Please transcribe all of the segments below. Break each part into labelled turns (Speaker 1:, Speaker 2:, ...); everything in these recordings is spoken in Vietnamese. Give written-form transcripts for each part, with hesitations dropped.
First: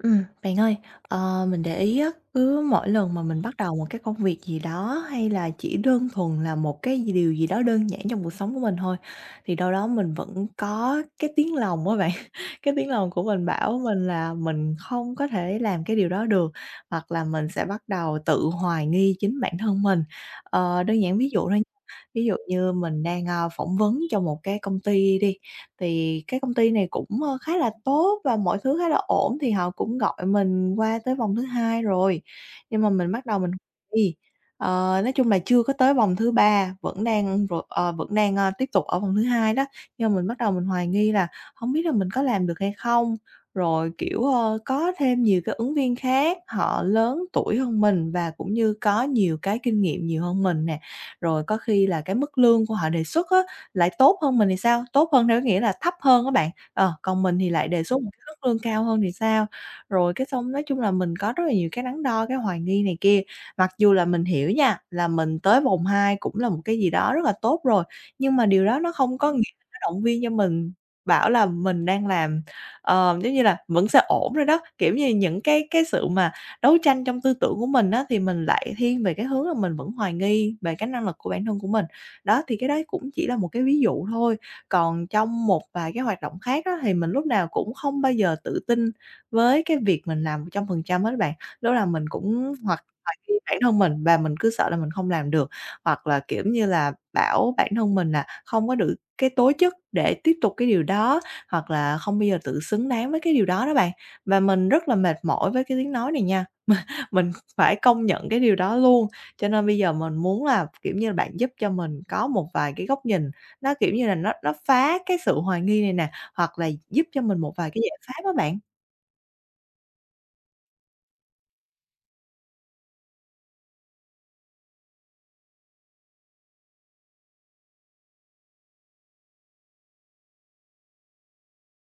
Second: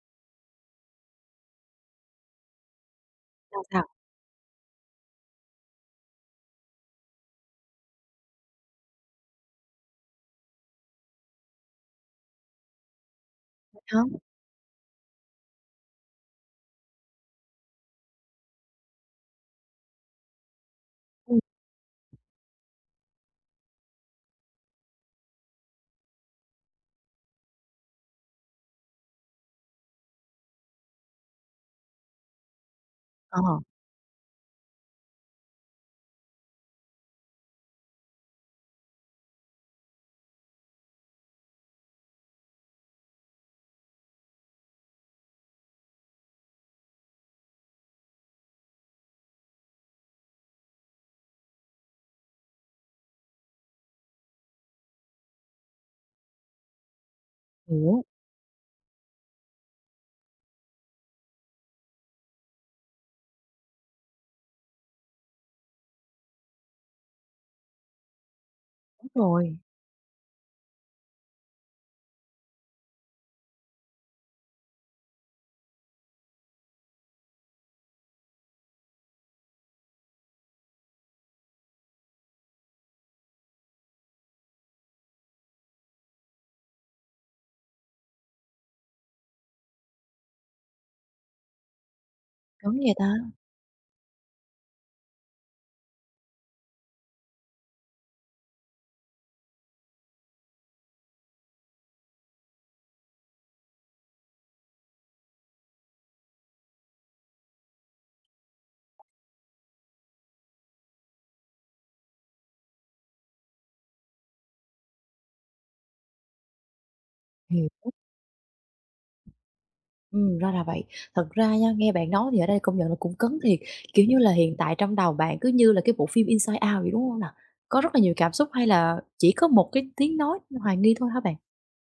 Speaker 1: Ừm, bạn ơi, mình để ý á, cứ mỗi lần mà mình bắt
Speaker 2: Sao,
Speaker 1: đầu một
Speaker 2: sao?
Speaker 1: cái công việc gì đó hay là chỉ đơn thuần là điều gì đó đơn giản trong cuộc sống của mình thôi, thì đâu đó mình vẫn có cái tiếng lòng á bạn. Cái tiếng lòng của mình bảo
Speaker 2: Thế hả?
Speaker 1: mình là mình không có thể làm cái điều đó được, hoặc là mình sẽ bắt đầu tự hoài nghi chính bản thân mình. Đơn giản ví
Speaker 2: Ừm,
Speaker 1: dụ thôi nha, ví dụ như mình đang, phỏng vấn cho một cái công ty đi, thì cái công ty này cũng, khá là tốt và mọi thứ khá là ổn, thì họ cũng gọi mình qua tới vòng thứ hai rồi, nhưng mà mình bắt đầu
Speaker 2: ờ,
Speaker 1: mình đi. Nói chung là chưa có tới vòng thứ ba, vẫn đang, tiếp tục ở vòng thứ hai đó, nhưng mà mình bắt đầu mình hoài nghi là không biết là mình có làm được hay không? Rồi, kiểu, có thêm nhiều cái ứng viên khác, họ lớn tuổi hơn mình và cũng như có nhiều cái kinh nghiệm nhiều hơn mình nè, rồi có khi là cái mức lương của họ đề xuất á lại tốt hơn mình thì sao? Tốt hơn theo cái nghĩa là thấp hơn á bạn, còn mình thì lại đề xuất
Speaker 2: hiểu,
Speaker 1: một cái mức lương cao hơn thì sao? Rồi cái xong nói chung là mình có rất là nhiều cái đắn đo, cái hoài nghi này kia. Mặc dù là mình hiểu nha, là mình tới vòng 2 cũng là một cái gì đó rất là tốt rồi, nhưng mà điều đó nó
Speaker 2: đúng
Speaker 1: không có nghĩa
Speaker 2: rồi,
Speaker 1: là nó động viên cho mình, bảo là mình đang làm, giống như là, vẫn sẽ ổn rồi đó. Kiểu như, những cái sự mà đấu tranh trong tư tưởng của mình á, thì mình lại thiên về cái hướng là mình vẫn hoài nghi về cái năng lực của bản thân của mình. Đó, thì cái đấy cũng chỉ là một cái ví dụ thôi, còn trong một vài cái hoạt động khác á, thì mình lúc nào cũng không bao giờ tự tin với cái việc mình làm 100% hết bạn. Lúc nào mình cũng
Speaker 2: cấn
Speaker 1: hoặc
Speaker 2: vậy ta?
Speaker 1: hoài nghi bản thân mình và mình cứ sợ là mình không làm được, hoặc là, kiểu như là, bảo bản thân mình là không có được cái tố chất để tiếp tục cái điều đó, hoặc là không bao giờ tự xứng đáng với cái điều đó đó bạn. Và mình rất là mệt mỏi với cái tiếng nói này nha. Mình phải công nhận cái điều đó luôn. Cho nên bây giờ mình muốn là, kiểu như là, bạn giúp cho mình có một vài cái góc nhìn nó, kiểu như là, nó phá cái sự hoài nghi này nè, hoặc là giúp cho mình một
Speaker 2: Hiểu,
Speaker 1: vài cái giải pháp đó bạn.
Speaker 2: ra là vậy. Thật ra nha, nghe bạn nói thì ở đây công nhận là cũng cấn thiệt, kiểu như là, hiện tại trong đầu bạn cứ như là cái bộ phim Inside Out vậy, đúng hông nè? Có rất là nhiều cảm xúc hay là chỉ có một cái tiếng nói hoài nghi thôi hả bạn?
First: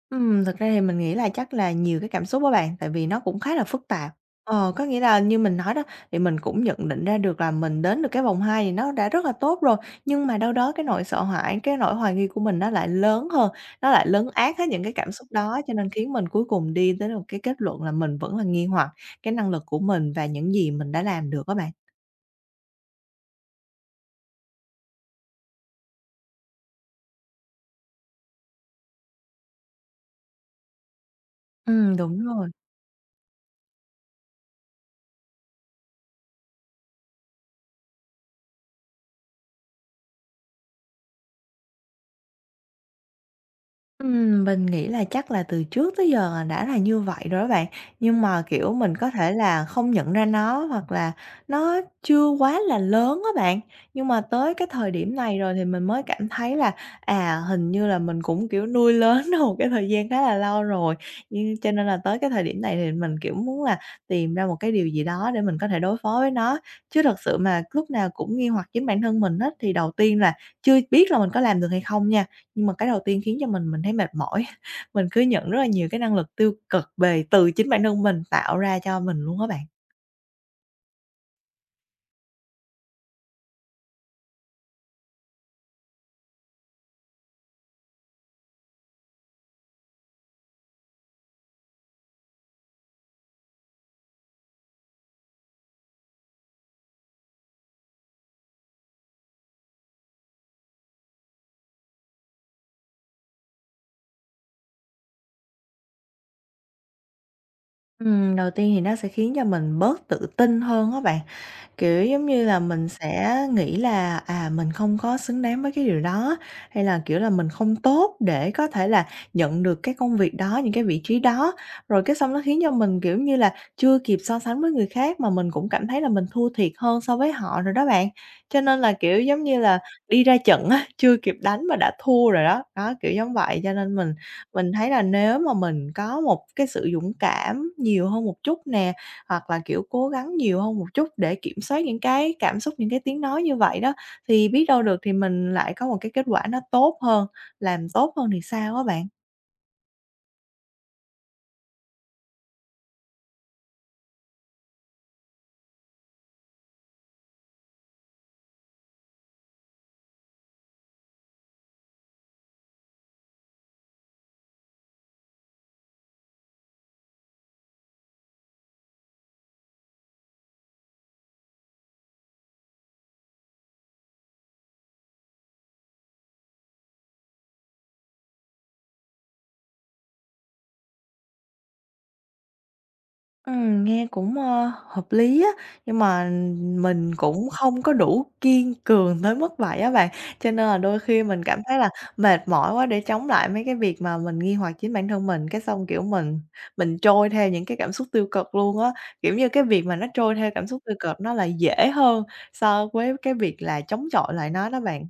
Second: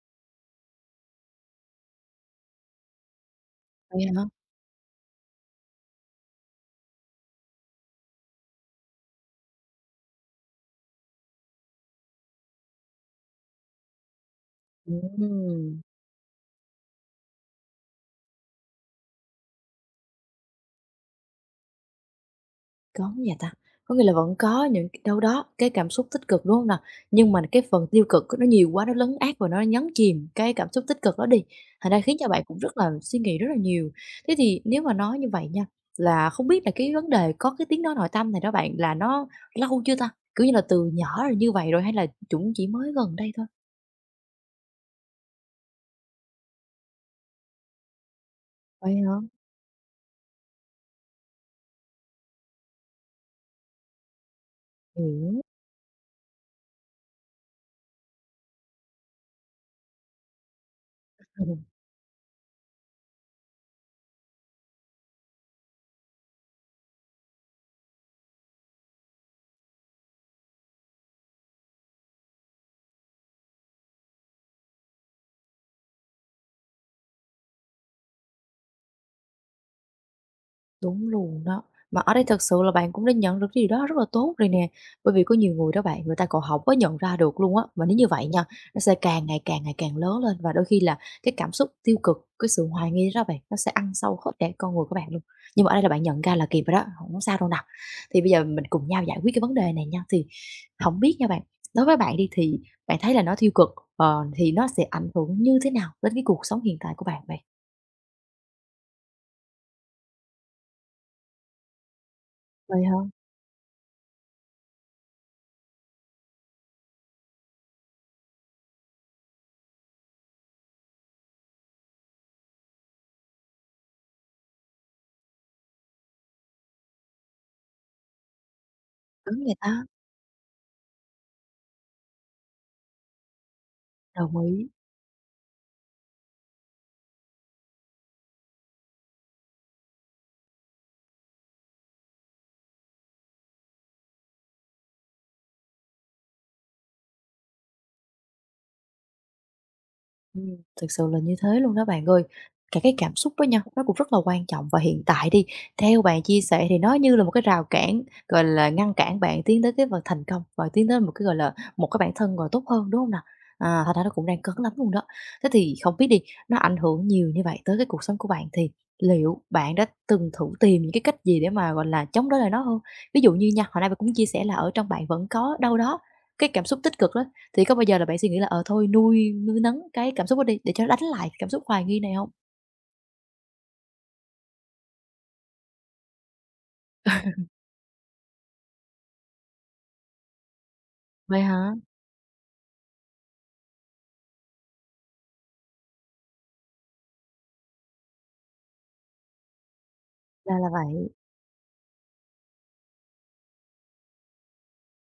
Speaker 1: Thực ra thì mình nghĩ là chắc là nhiều cái cảm xúc á bạn, tại vì nó cũng khá là phức
Speaker 2: Vậy
Speaker 1: tạp.
Speaker 2: hả?
Speaker 1: Có nghĩa là như mình nói đó, thì mình cũng nhận định ra được là mình đến được cái vòng 2 thì nó đã rất là tốt rồi, nhưng mà đâu đó cái nỗi sợ hãi, cái nỗi hoài nghi của mình nó lại lớn hơn, nó lại lấn át hết những cái cảm xúc đó, cho
Speaker 2: Ừm.
Speaker 1: nên khiến mình cuối cùng đi tới một cái kết luận là mình vẫn là nghi hoặc cái năng lực của mình và những gì mình đã làm được các bạn.
Speaker 2: Có hông vậy ta? Có nghĩa là vẫn có những đâu đó cái cảm xúc tích cực, đúng không nào? Nhưng mà cái phần tiêu cực nó nhiều quá, nó lấn át và nó nhấn chìm cái cảm xúc tích cực đó đi, thành ra khiến
Speaker 1: Đúng
Speaker 2: cho bạn
Speaker 1: rồi.
Speaker 2: cũng rất là suy nghĩ rất là nhiều. Thế thì nếu mà nói như vậy nha, là không biết là cái vấn đề có cái tiếng nói nội tâm này đó bạn là nó lâu chưa ta? Kiểu như là từ nhỏ là như vậy rồi hay là chúng chỉ mới gần đây thôi?
Speaker 1: Mình nghĩ là chắc là từ trước tới giờ là đã là như vậy rồi đó bạn, nhưng mà, kiểu, mình
Speaker 2: Vậy
Speaker 1: có
Speaker 2: hả?
Speaker 1: thể là không nhận ra nó hoặc là nó chưa quá là lớn á bạn. Nhưng mà tới cái thời điểm này rồi thì mình mới cảm thấy là, à, hình như là mình cũng, kiểu, nuôi lớn nó một cái thời gian khá là lâu rồi, nhưng
Speaker 2: Hiểu.
Speaker 1: cho nên là tới cái thời điểm này thì mình, kiểu, muốn là tìm ra một cái điều gì đó để mình có thể đối phó với nó. Chứ thật sự mà lúc nào cũng nghi hoặc chính bản thân mình á, thì đầu tiên là chưa biết là mình có làm được hay không nha. Nhưng mà cái đầu tiên khiến cho mình thấy mệt mỏi, mình cứ nhận rất là nhiều cái năng lực tiêu cực về từ chính bản thân mình tạo ra cho mình luôn á bạn.
Speaker 2: Đúng luôn đó. Mà ở đây thật sự là bạn cũng đã nhận được cái điều đó rất là tốt rồi nè. Bởi vì có nhiều người đó bạn, người ta còn hổng có nhận ra được luôn á. Mà nếu như vậy nha, nó sẽ càng ngày càng ngày càng lớn lên và đôi khi là cái cảm xúc tiêu cực, cái sự hoài nghi đó bạn, nó sẽ ăn sâu hết cả con người của bạn luôn. Nhưng mà ở đây là bạn nhận ra là kịp rồi đó, không có sao đâu nào. Thì bây giờ mình cùng nhau giải quyết cái vấn đề này nha. Thì không biết nha bạn, đối với bạn đi thì bạn thấy là nó tiêu cực, ờ, thì nó sẽ ảnh hưởng như thế nào đến cái cuộc sống hiện tại của bạn vậy?
Speaker 1: Đầu tiên thì nó sẽ khiến cho mình bớt tự tin hơn á bạn. Kiểu, giống như là,
Speaker 2: Vậy
Speaker 1: mình
Speaker 2: hả?
Speaker 1: sẽ nghĩ là, à, mình không có xứng đáng với cái điều đó, hay là, kiểu là, mình không tốt để có thể là nhận được cái công việc đó, những cái vị trí đó. Rồi cái xong nó khiến cho mình, kiểu như là, chưa kịp so sánh với người khác mà mình cũng cảm thấy là mình thua thiệt hơn so với họ rồi đó bạn. Cho nên là, kiểu,
Speaker 2: Đúng
Speaker 1: giống
Speaker 2: vậy
Speaker 1: như là,
Speaker 2: ta,
Speaker 1: đi ra trận á, chưa kịp đánh mà đã thua rồi đó. Đó, kiểu giống vậy, cho nên mình
Speaker 2: đồng ý.
Speaker 1: mình thấy là nếu mà mình có một cái sự dũng cảm nhiều hơn một chút nè hoặc là, kiểu, cố gắng nhiều hơn một chút để kiểm soát những cái cảm xúc, những cái tiếng nói như vậy đó, thì biết đâu được thì mình lại có một cái kết quả nó tốt hơn, làm tốt hơn thì sao á bạn?
Speaker 2: Thực sự là như thế luôn đó bạn ơi. Cả cái cảm xúc đó nha, nó cũng rất là quan trọng và hiện tại đi, theo bạn chia sẻ thì nó như là một cái rào cản, gọi là, ngăn cản bạn tiến tới cái phần thành công và tiến tới một cái, gọi là, một cái bản thân, tốt hơn, đúng không nào? À, thành ra nó cũng đang cấn lắm luôn đó. Thế thì không biết đi, nó ảnh hưởng nhiều như vậy tới cái cuộc sống của bạn thì liệu bạn đã từng thử tìm những cái cách gì để mà, gọi là, chống đối lại nó không? Ví dụ như nha, hồi nãy bạn cũng chia sẻ là ở trong bạn vẫn có đâu đó cái cảm xúc tích cực đó, thì có bao giờ là bạn suy nghĩ là, ờ, thôi nuôi nuôi nấng cái cảm xúc đó đi để cho nó đánh lại cảm xúc hoài nghi này không?
Speaker 1: Nghe cũng, hợp lý á, nhưng mà mình cũng không có đủ kiên cường tới mức vậy á bạn, cho nên là đôi khi
Speaker 2: Vậy
Speaker 1: mình cảm
Speaker 2: hả?
Speaker 1: thấy là mệt mỏi quá để chống lại mấy cái việc mà mình nghi hoặc chính bản thân mình, cái xong, kiểu, mình trôi theo những cái cảm xúc tiêu cực luôn á. Kiểu như, cái việc mà nó trôi theo
Speaker 2: Ra
Speaker 1: cảm
Speaker 2: là
Speaker 1: xúc tiêu
Speaker 2: vậy,
Speaker 1: cực nó lại dễ hơn so với cái việc là chống chọi lại nó đó bạn.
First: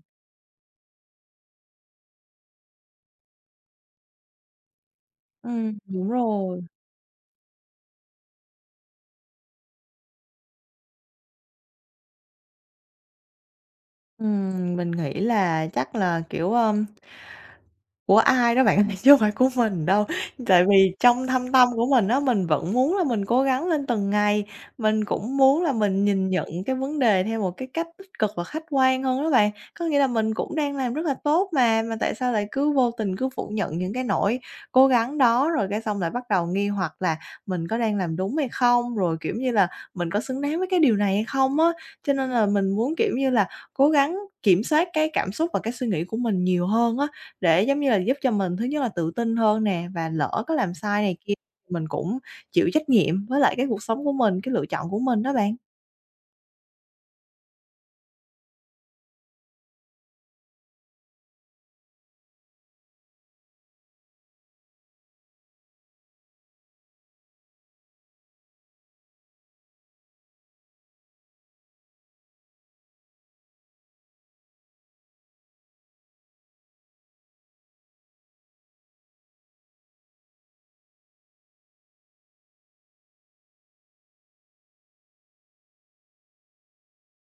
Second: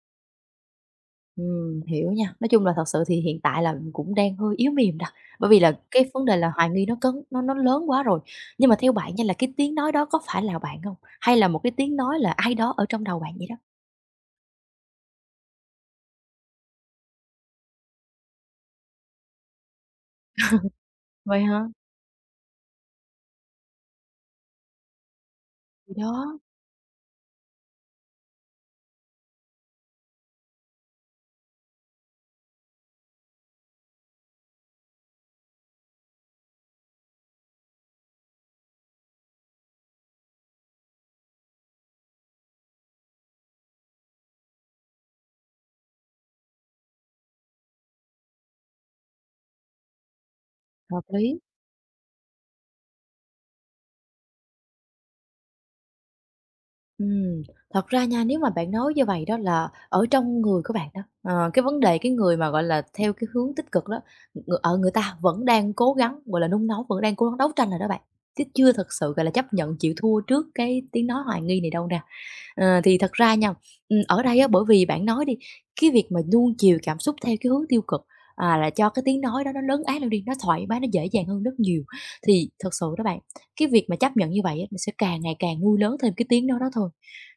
Speaker 2: hiểu nha. Nói chung là thật sự thì hiện tại là mình cũng đang hơi yếu mềm nè, bởi vì là
Speaker 1: Đúng
Speaker 2: cái vấn đề là
Speaker 1: rồi.
Speaker 2: hoài nghi nó cấn, nó lớn quá rồi. Nhưng mà theo bạn nha, là cái tiếng nói đó có phải là bạn không? Hay là một cái tiếng nói là ai đó ở trong đầu bạn vậy đó?
Speaker 1: Mình nghĩ là chắc là, kiểu, của ai đó bạn ơi, chứ không phải của mình đâu. Tại vì trong
Speaker 2: Vậy
Speaker 1: thâm
Speaker 2: hả?
Speaker 1: tâm của mình á, mình vẫn muốn là mình cố gắng lên từng ngày, mình cũng muốn là
Speaker 2: Thì
Speaker 1: mình nhìn
Speaker 2: đó,
Speaker 1: nhận cái vấn đề theo một cái cách tích cực và khách quan hơn đó bạn. Có nghĩa là mình cũng đang làm rất là tốt mà tại sao lại cứ vô tình cứ phủ nhận những cái nỗi cố gắng đó, rồi cái xong lại bắt đầu nghi hoặc là mình có đang làm đúng hay không, rồi, kiểu như là, mình có xứng đáng với cái điều này hay không á. Cho nên là mình muốn, kiểu như là, cố gắng kiểm soát cái cảm xúc và cái suy nghĩ của mình nhiều hơn á, để, giống như là, giúp cho mình thứ nhất là tự tin hơn nè, và lỡ có làm sai
Speaker 2: hợp
Speaker 1: này kia
Speaker 2: lý.
Speaker 1: mình cũng chịu trách nhiệm với lại cái cuộc sống của mình, cái lựa chọn của mình đó bạn.
Speaker 2: Ừm, thật ra nha, nếu mà bạn nói như vậy đó là ở trong người của bạn đó, ờ, cái vấn đề cái người mà, gọi là, theo cái hướng tích cực đó, người ta vẫn đang cố gắng, gọi là, nung nấu, vẫn đang cố gắng đấu tranh rồi đó bạn, chứ chưa thực sự, gọi là, chấp nhận chịu thua trước cái tiếng nói hoài nghi này đâu nè. Ờ, thì thật ra nha, ở đây á, bởi vì bạn nói đi, cái việc mà nuông chiều cảm xúc theo cái hướng tiêu cực, à, là cho cái tiếng nói đó nó lớn át lên đi, nó thoải mái, nó dễ dàng hơn rất nhiều. Thì thật sự đó bạn, cái việc mà chấp nhận như vậy á, nó sẽ càng ngày càng nuôi lớn thêm cái tiếng nói đó thôi.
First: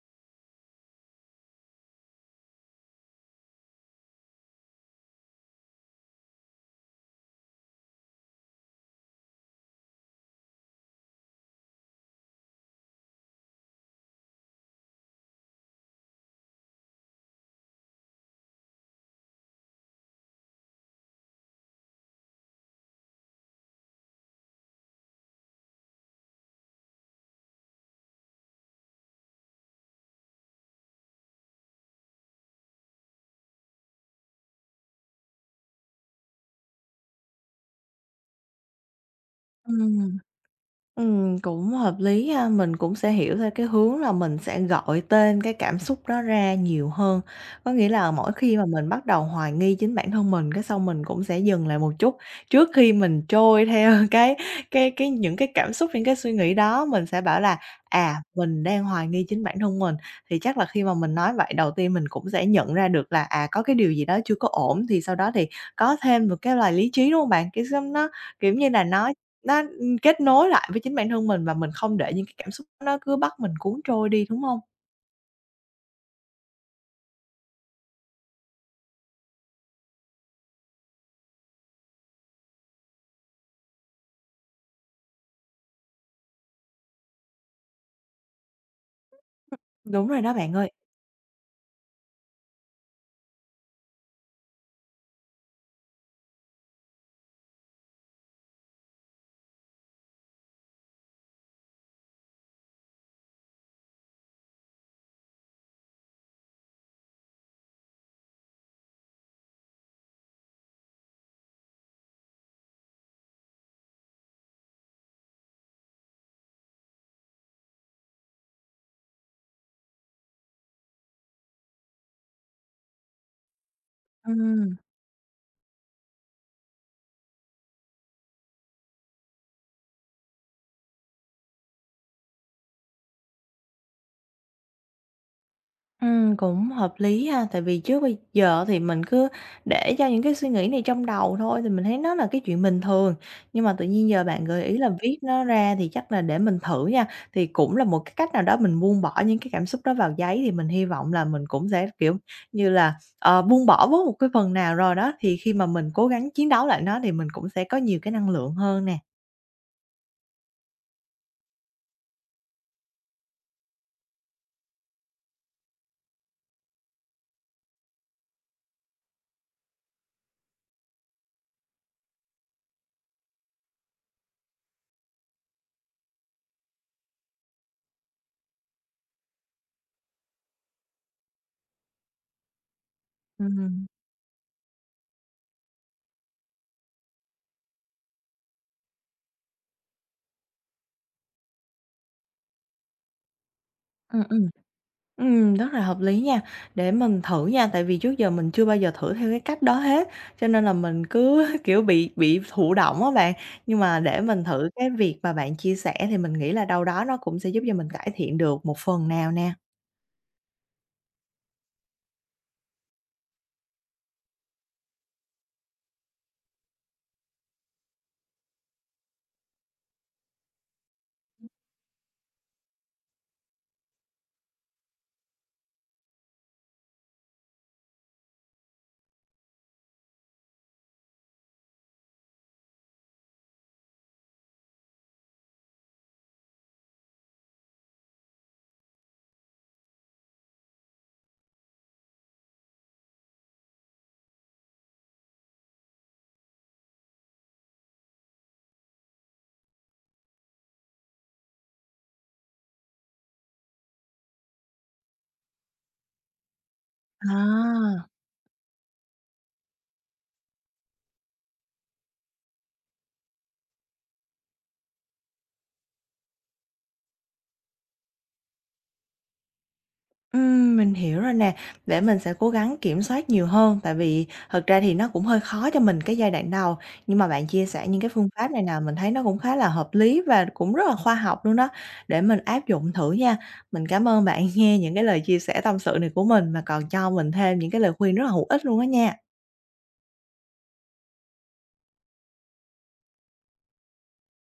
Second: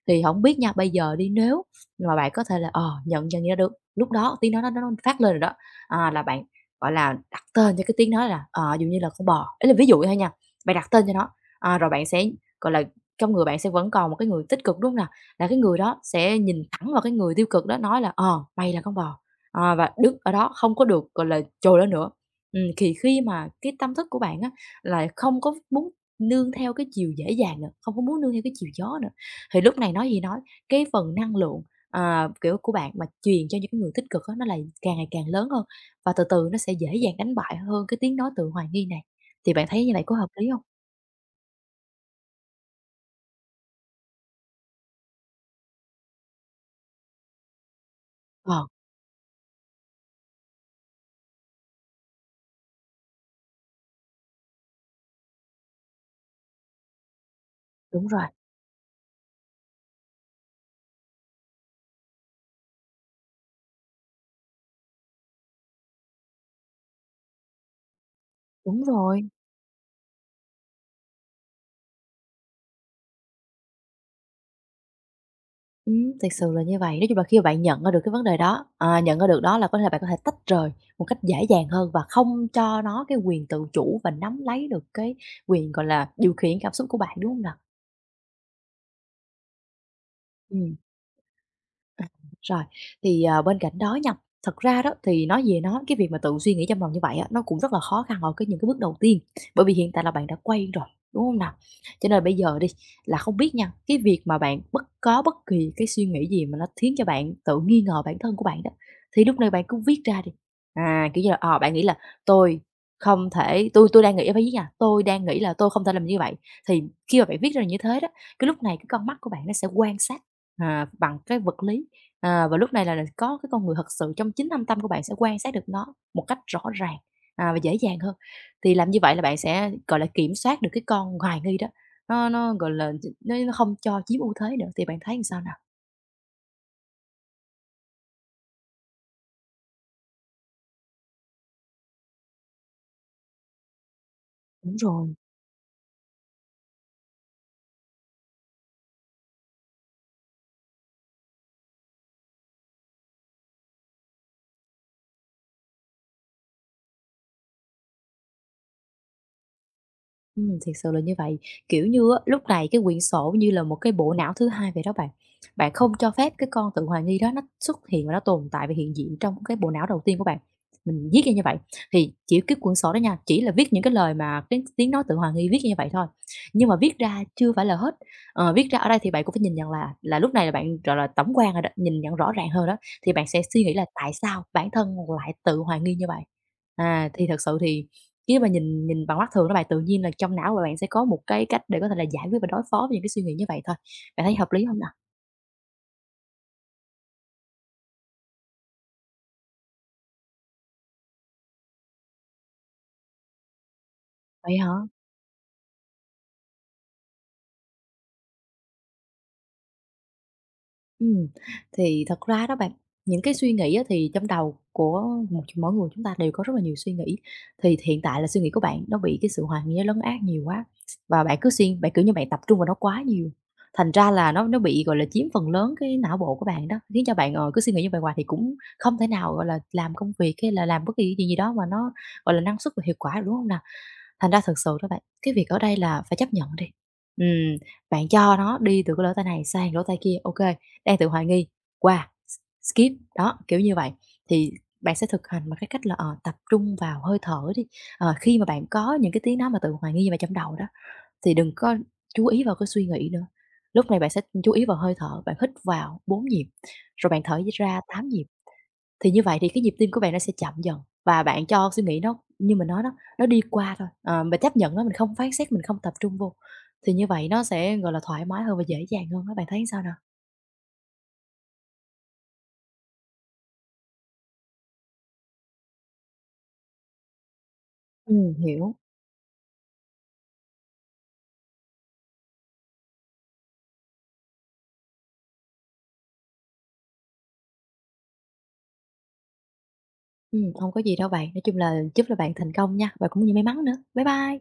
Speaker 2: Thì không biết nha, bây giờ đi nếu mà bạn có thể là, ờ, nhận nhận ra được, lúc đó tiếng nói nó phát lên rồi đó, à, là bạn, gọi là, đặt tên cho cái tiếng nói là, ờ, dụ như là con bò, ấy là ví dụ thôi nha, bạn đặt tên cho nó, à, rồi bạn sẽ, gọi là, trong người bạn sẽ vẫn còn một cái người tích cực, đúng không nào, là cái người đó sẽ nhìn thẳng vào cái người tiêu cực đó nói là "Ờ, mày là con bò." Ờ, và đứng ở đó không có được, gọi là, trồi lên nữa. Thì khi mà cái tâm thức của bạn á là không có muốn nương theo cái chiều dễ dàng nữa, không có muốn nương theo cái chiều gió nữa, thì lúc này nói gì nói, cái phần năng lượng, à, kiểu, của bạn mà truyền cho những cái người tích cực á, nó lại càng ngày càng lớn hơn, và từ từ nó sẽ dễ dàng đánh bại hơn cái tiếng nói tự hoài nghi này. Thì bạn thấy như vậy
Speaker 1: Ừm.
Speaker 2: có hợp lý không?
Speaker 1: Cũng hợp lý ha, mình cũng sẽ hiểu theo cái hướng là mình sẽ gọi tên cái cảm xúc đó ra nhiều hơn. Có nghĩa là mỗi khi mà
Speaker 2: Ờ,
Speaker 1: mình bắt đầu hoài nghi chính bản thân mình, cái xong mình cũng sẽ dừng lại một chút, trước khi mình trôi theo cái những cái cảm xúc, những cái suy nghĩ đó, mình sẽ bảo là,
Speaker 2: đúng
Speaker 1: à,
Speaker 2: rồi,
Speaker 1: mình đang hoài nghi chính bản thân mình. Thì chắc là khi mà mình nói vậy đầu tiên mình cũng sẽ nhận ra được là, à, có cái điều gì đó chưa có ổn, thì sau đó thì có thêm một cái lời lý trí, đúng hông bạn? Cái xong nó, kiểu như là,
Speaker 2: đúng
Speaker 1: nó
Speaker 2: rồi.
Speaker 1: nó, kết nối lại với chính bản thân mình và mình không để những cái cảm xúc nó cứ bắt mình cuốn trôi đi, đúng hông?
Speaker 2: Thực sự là như vậy. Nói chung là khi mà bạn nhận ra được cái vấn đề đó, à, nhận ra được đó là có thể bạn có thể tách rời một cách dễ dàng hơn và không cho nó cái quyền tự chủ và nắm lấy được cái quyền, gọi là, điều khiển cảm xúc của bạn, đúng không nào?
Speaker 1: Đúng rồi đó bạn ơi.
Speaker 2: Ừm. À, rồi, thì, ờ, bên cạnh đó nha, thật ra đó thì cái việc mà tự suy nghĩ trong lòng như vậy á, nó cũng rất là khó khăn ở cái những cái bước đầu tiên, bởi vì hiện tại là bạn đã quay rồi, đúng không nào? Cho nên bây giờ đi, là không biết nha, cái việc mà bạn có bất kỳ cái suy nghĩ gì mà nó khiến cho bạn tự nghi ngờ bản thân của bạn đó, thì lúc này bạn cứ viết ra đi. À, kiểu như là, ờ, bạn nghĩ là "Tôi không thể tôi đang nghĩ", phải viết nha, "Tôi đang nghĩ là tôi không thể làm như vậy." Thì khi mà bạn viết ra như thế đó, cái lúc này cái con mắt của bạn nó sẽ quan sát, à, bằng cái vật lý. À, và lúc này là có cái con người thật sự trong chính thâm
Speaker 1: Ừm.
Speaker 2: tâm của bạn sẽ quan sát được nó một cách rõ ràng, à, và dễ dàng hơn. Thì làm như vậy là bạn sẽ, gọi là, kiểm soát được cái con hoài nghi đó, nó, gọi là, nó không cho chiếm ưu thế nữa, thì bạn thấy làm sao nào?
Speaker 1: Cũng hợp lý ha, tại vì trước bây giờ thì mình cứ để cho những cái suy nghĩ này trong đầu thôi thì mình thấy nó là cái chuyện bình thường. Nhưng mà tự nhiên giờ bạn gợi
Speaker 2: Đúng
Speaker 1: ý là
Speaker 2: rồi.
Speaker 1: viết nó ra thì chắc là để mình thử nha. Thì cũng là một cái cách nào đó mình buông bỏ những cái cảm xúc đó vào giấy thì mình hy vọng là mình cũng sẽ, kiểu như là, buông bỏ bớt một cái phần nào rồi đó, thì khi mà mình cố gắng chiến đấu lại nó thì mình cũng sẽ có nhiều cái năng lượng hơn nè.
Speaker 2: Thiệt sự là như vậy. Kiểu như á, lúc này cái quyển sổ như là một cái bộ não thứ hai vậy đó bạn. Bạn không cho phép cái con tự hoài nghi đó nó xuất hiện và nó tồn tại và hiện diện trong cái bộ não đầu tiên của bạn. Mình viết ra như vậy, thì chỉ cái quyển sổ đó nha, chỉ là viết những cái lời mà tiếng tiếng nói tự hoài nghi viết như vậy thôi. Nhưng mà viết ra chưa phải là hết, ờ, viết ra ở đây thì bạn cũng phải nhìn nhận là lúc này là bạn, gọi là, tổng quan rồi đó, nhìn nhận rõ ràng hơn đó, thì bạn sẽ suy nghĩ là
Speaker 1: Ừm.
Speaker 2: tại sao bản thân lại tự hoài nghi như vậy. À, thì thật sự thì nếu mà nhìn nhìn bằng mắt thường đó bạn, tự nhiên là trong não của bạn sẽ có một cái cách để có thể là giải quyết và đối phó với những cái suy nghĩ như vậy thôi.
Speaker 1: Ừm,
Speaker 2: Bạn thấy
Speaker 1: ừm.
Speaker 2: hợp lý không nào?
Speaker 1: Rất là hợp lý nha, để mình thử nha, tại vì trước giờ mình chưa bao giờ thử theo cái cách đó hết, cho nên là mình cứ, kiểu, bị thụ động á bạn. Nhưng mà để mình
Speaker 2: Vậy hả?
Speaker 1: thử cái việc mà bạn chia sẻ thì mình nghĩ là đâu đó nó cũng sẽ giúp cho mình cải thiện được một phần nào nè.
Speaker 2: Ừm, thì thật ra đó bạn, những cái suy nghĩ á thì trong đầu của một mỗi người chúng ta đều có rất là nhiều suy nghĩ, thì hiện tại là suy nghĩ của bạn nó bị cái sự hoài nghi nó lấn át nhiều quá, và bạn cứ xuyên bạn, kiểu như, bạn tập trung vào nó quá nhiều, thành ra là nó bị, gọi là, chiếm phần lớn cái não bộ của bạn đó, khiến cho bạn, ờ, cứ suy nghĩ như vậy hoài thì cũng không thể nào, gọi là, làm công việc hay là làm bất kỳ cái chuyện gì đó mà nó, gọi là, năng suất và hiệu quả được, đúng không nào? Thành ra thực sự đó bạn, cái việc ở đây là phải chấp nhận đi. Ừm, bạn cho nó đi từ cái lỗ tai này sang lỗ tai kia, ok, đang tự hoài nghi, qua, skip, đó, kiểu như vậy. Thì bạn sẽ thực hành bằng cái cách là, ờ, tập trung vào hơi thở đi. Ờ, khi mà bạn có những cái tiếng nói mà tự hoài nghi như vậy trong đầu đó, thì đừng có chú ý vào cái suy nghĩ nữa. Lúc này bạn sẽ chú ý vào hơi thở, bạn hít vào 4 nhịp, rồi bạn thở ra 8
Speaker 1: À.
Speaker 2: nhịp. Thì như vậy thì cái nhịp tim của bạn nó sẽ chậm dần và bạn cho suy nghĩ nó như mình nói đó, nó đi qua thôi, ờ, mình chấp nhận nó, mình không phán xét, mình không tập trung vô. Thì như vậy nó sẽ, gọi là, thoải mái hơn và dễ dàng hơn á, bạn thấy sao nào?
Speaker 1: Mình hiểu rồi nè, để mình sẽ cố gắng kiểm soát nhiều hơn, tại vì thật ra thì nó cũng hơi khó cho mình cái giai đoạn đầu, nhưng mà bạn chia sẻ những cái phương pháp này
Speaker 2: Hiểu.
Speaker 1: nào mình thấy nó cũng khá là hợp lý và cũng rất là khoa học luôn đó, để mình áp dụng thử nha. Mình cảm ơn bạn nghe những cái lời chia sẻ tâm sự này của mình mà còn cho mình thêm những cái lời khuyên rất là hữu ích luôn đó nha.
Speaker 2: Hông có gì đâu bạn, nói chung là chúc là bạn thành công nha và cũng như may mắn nữa. Bye bye.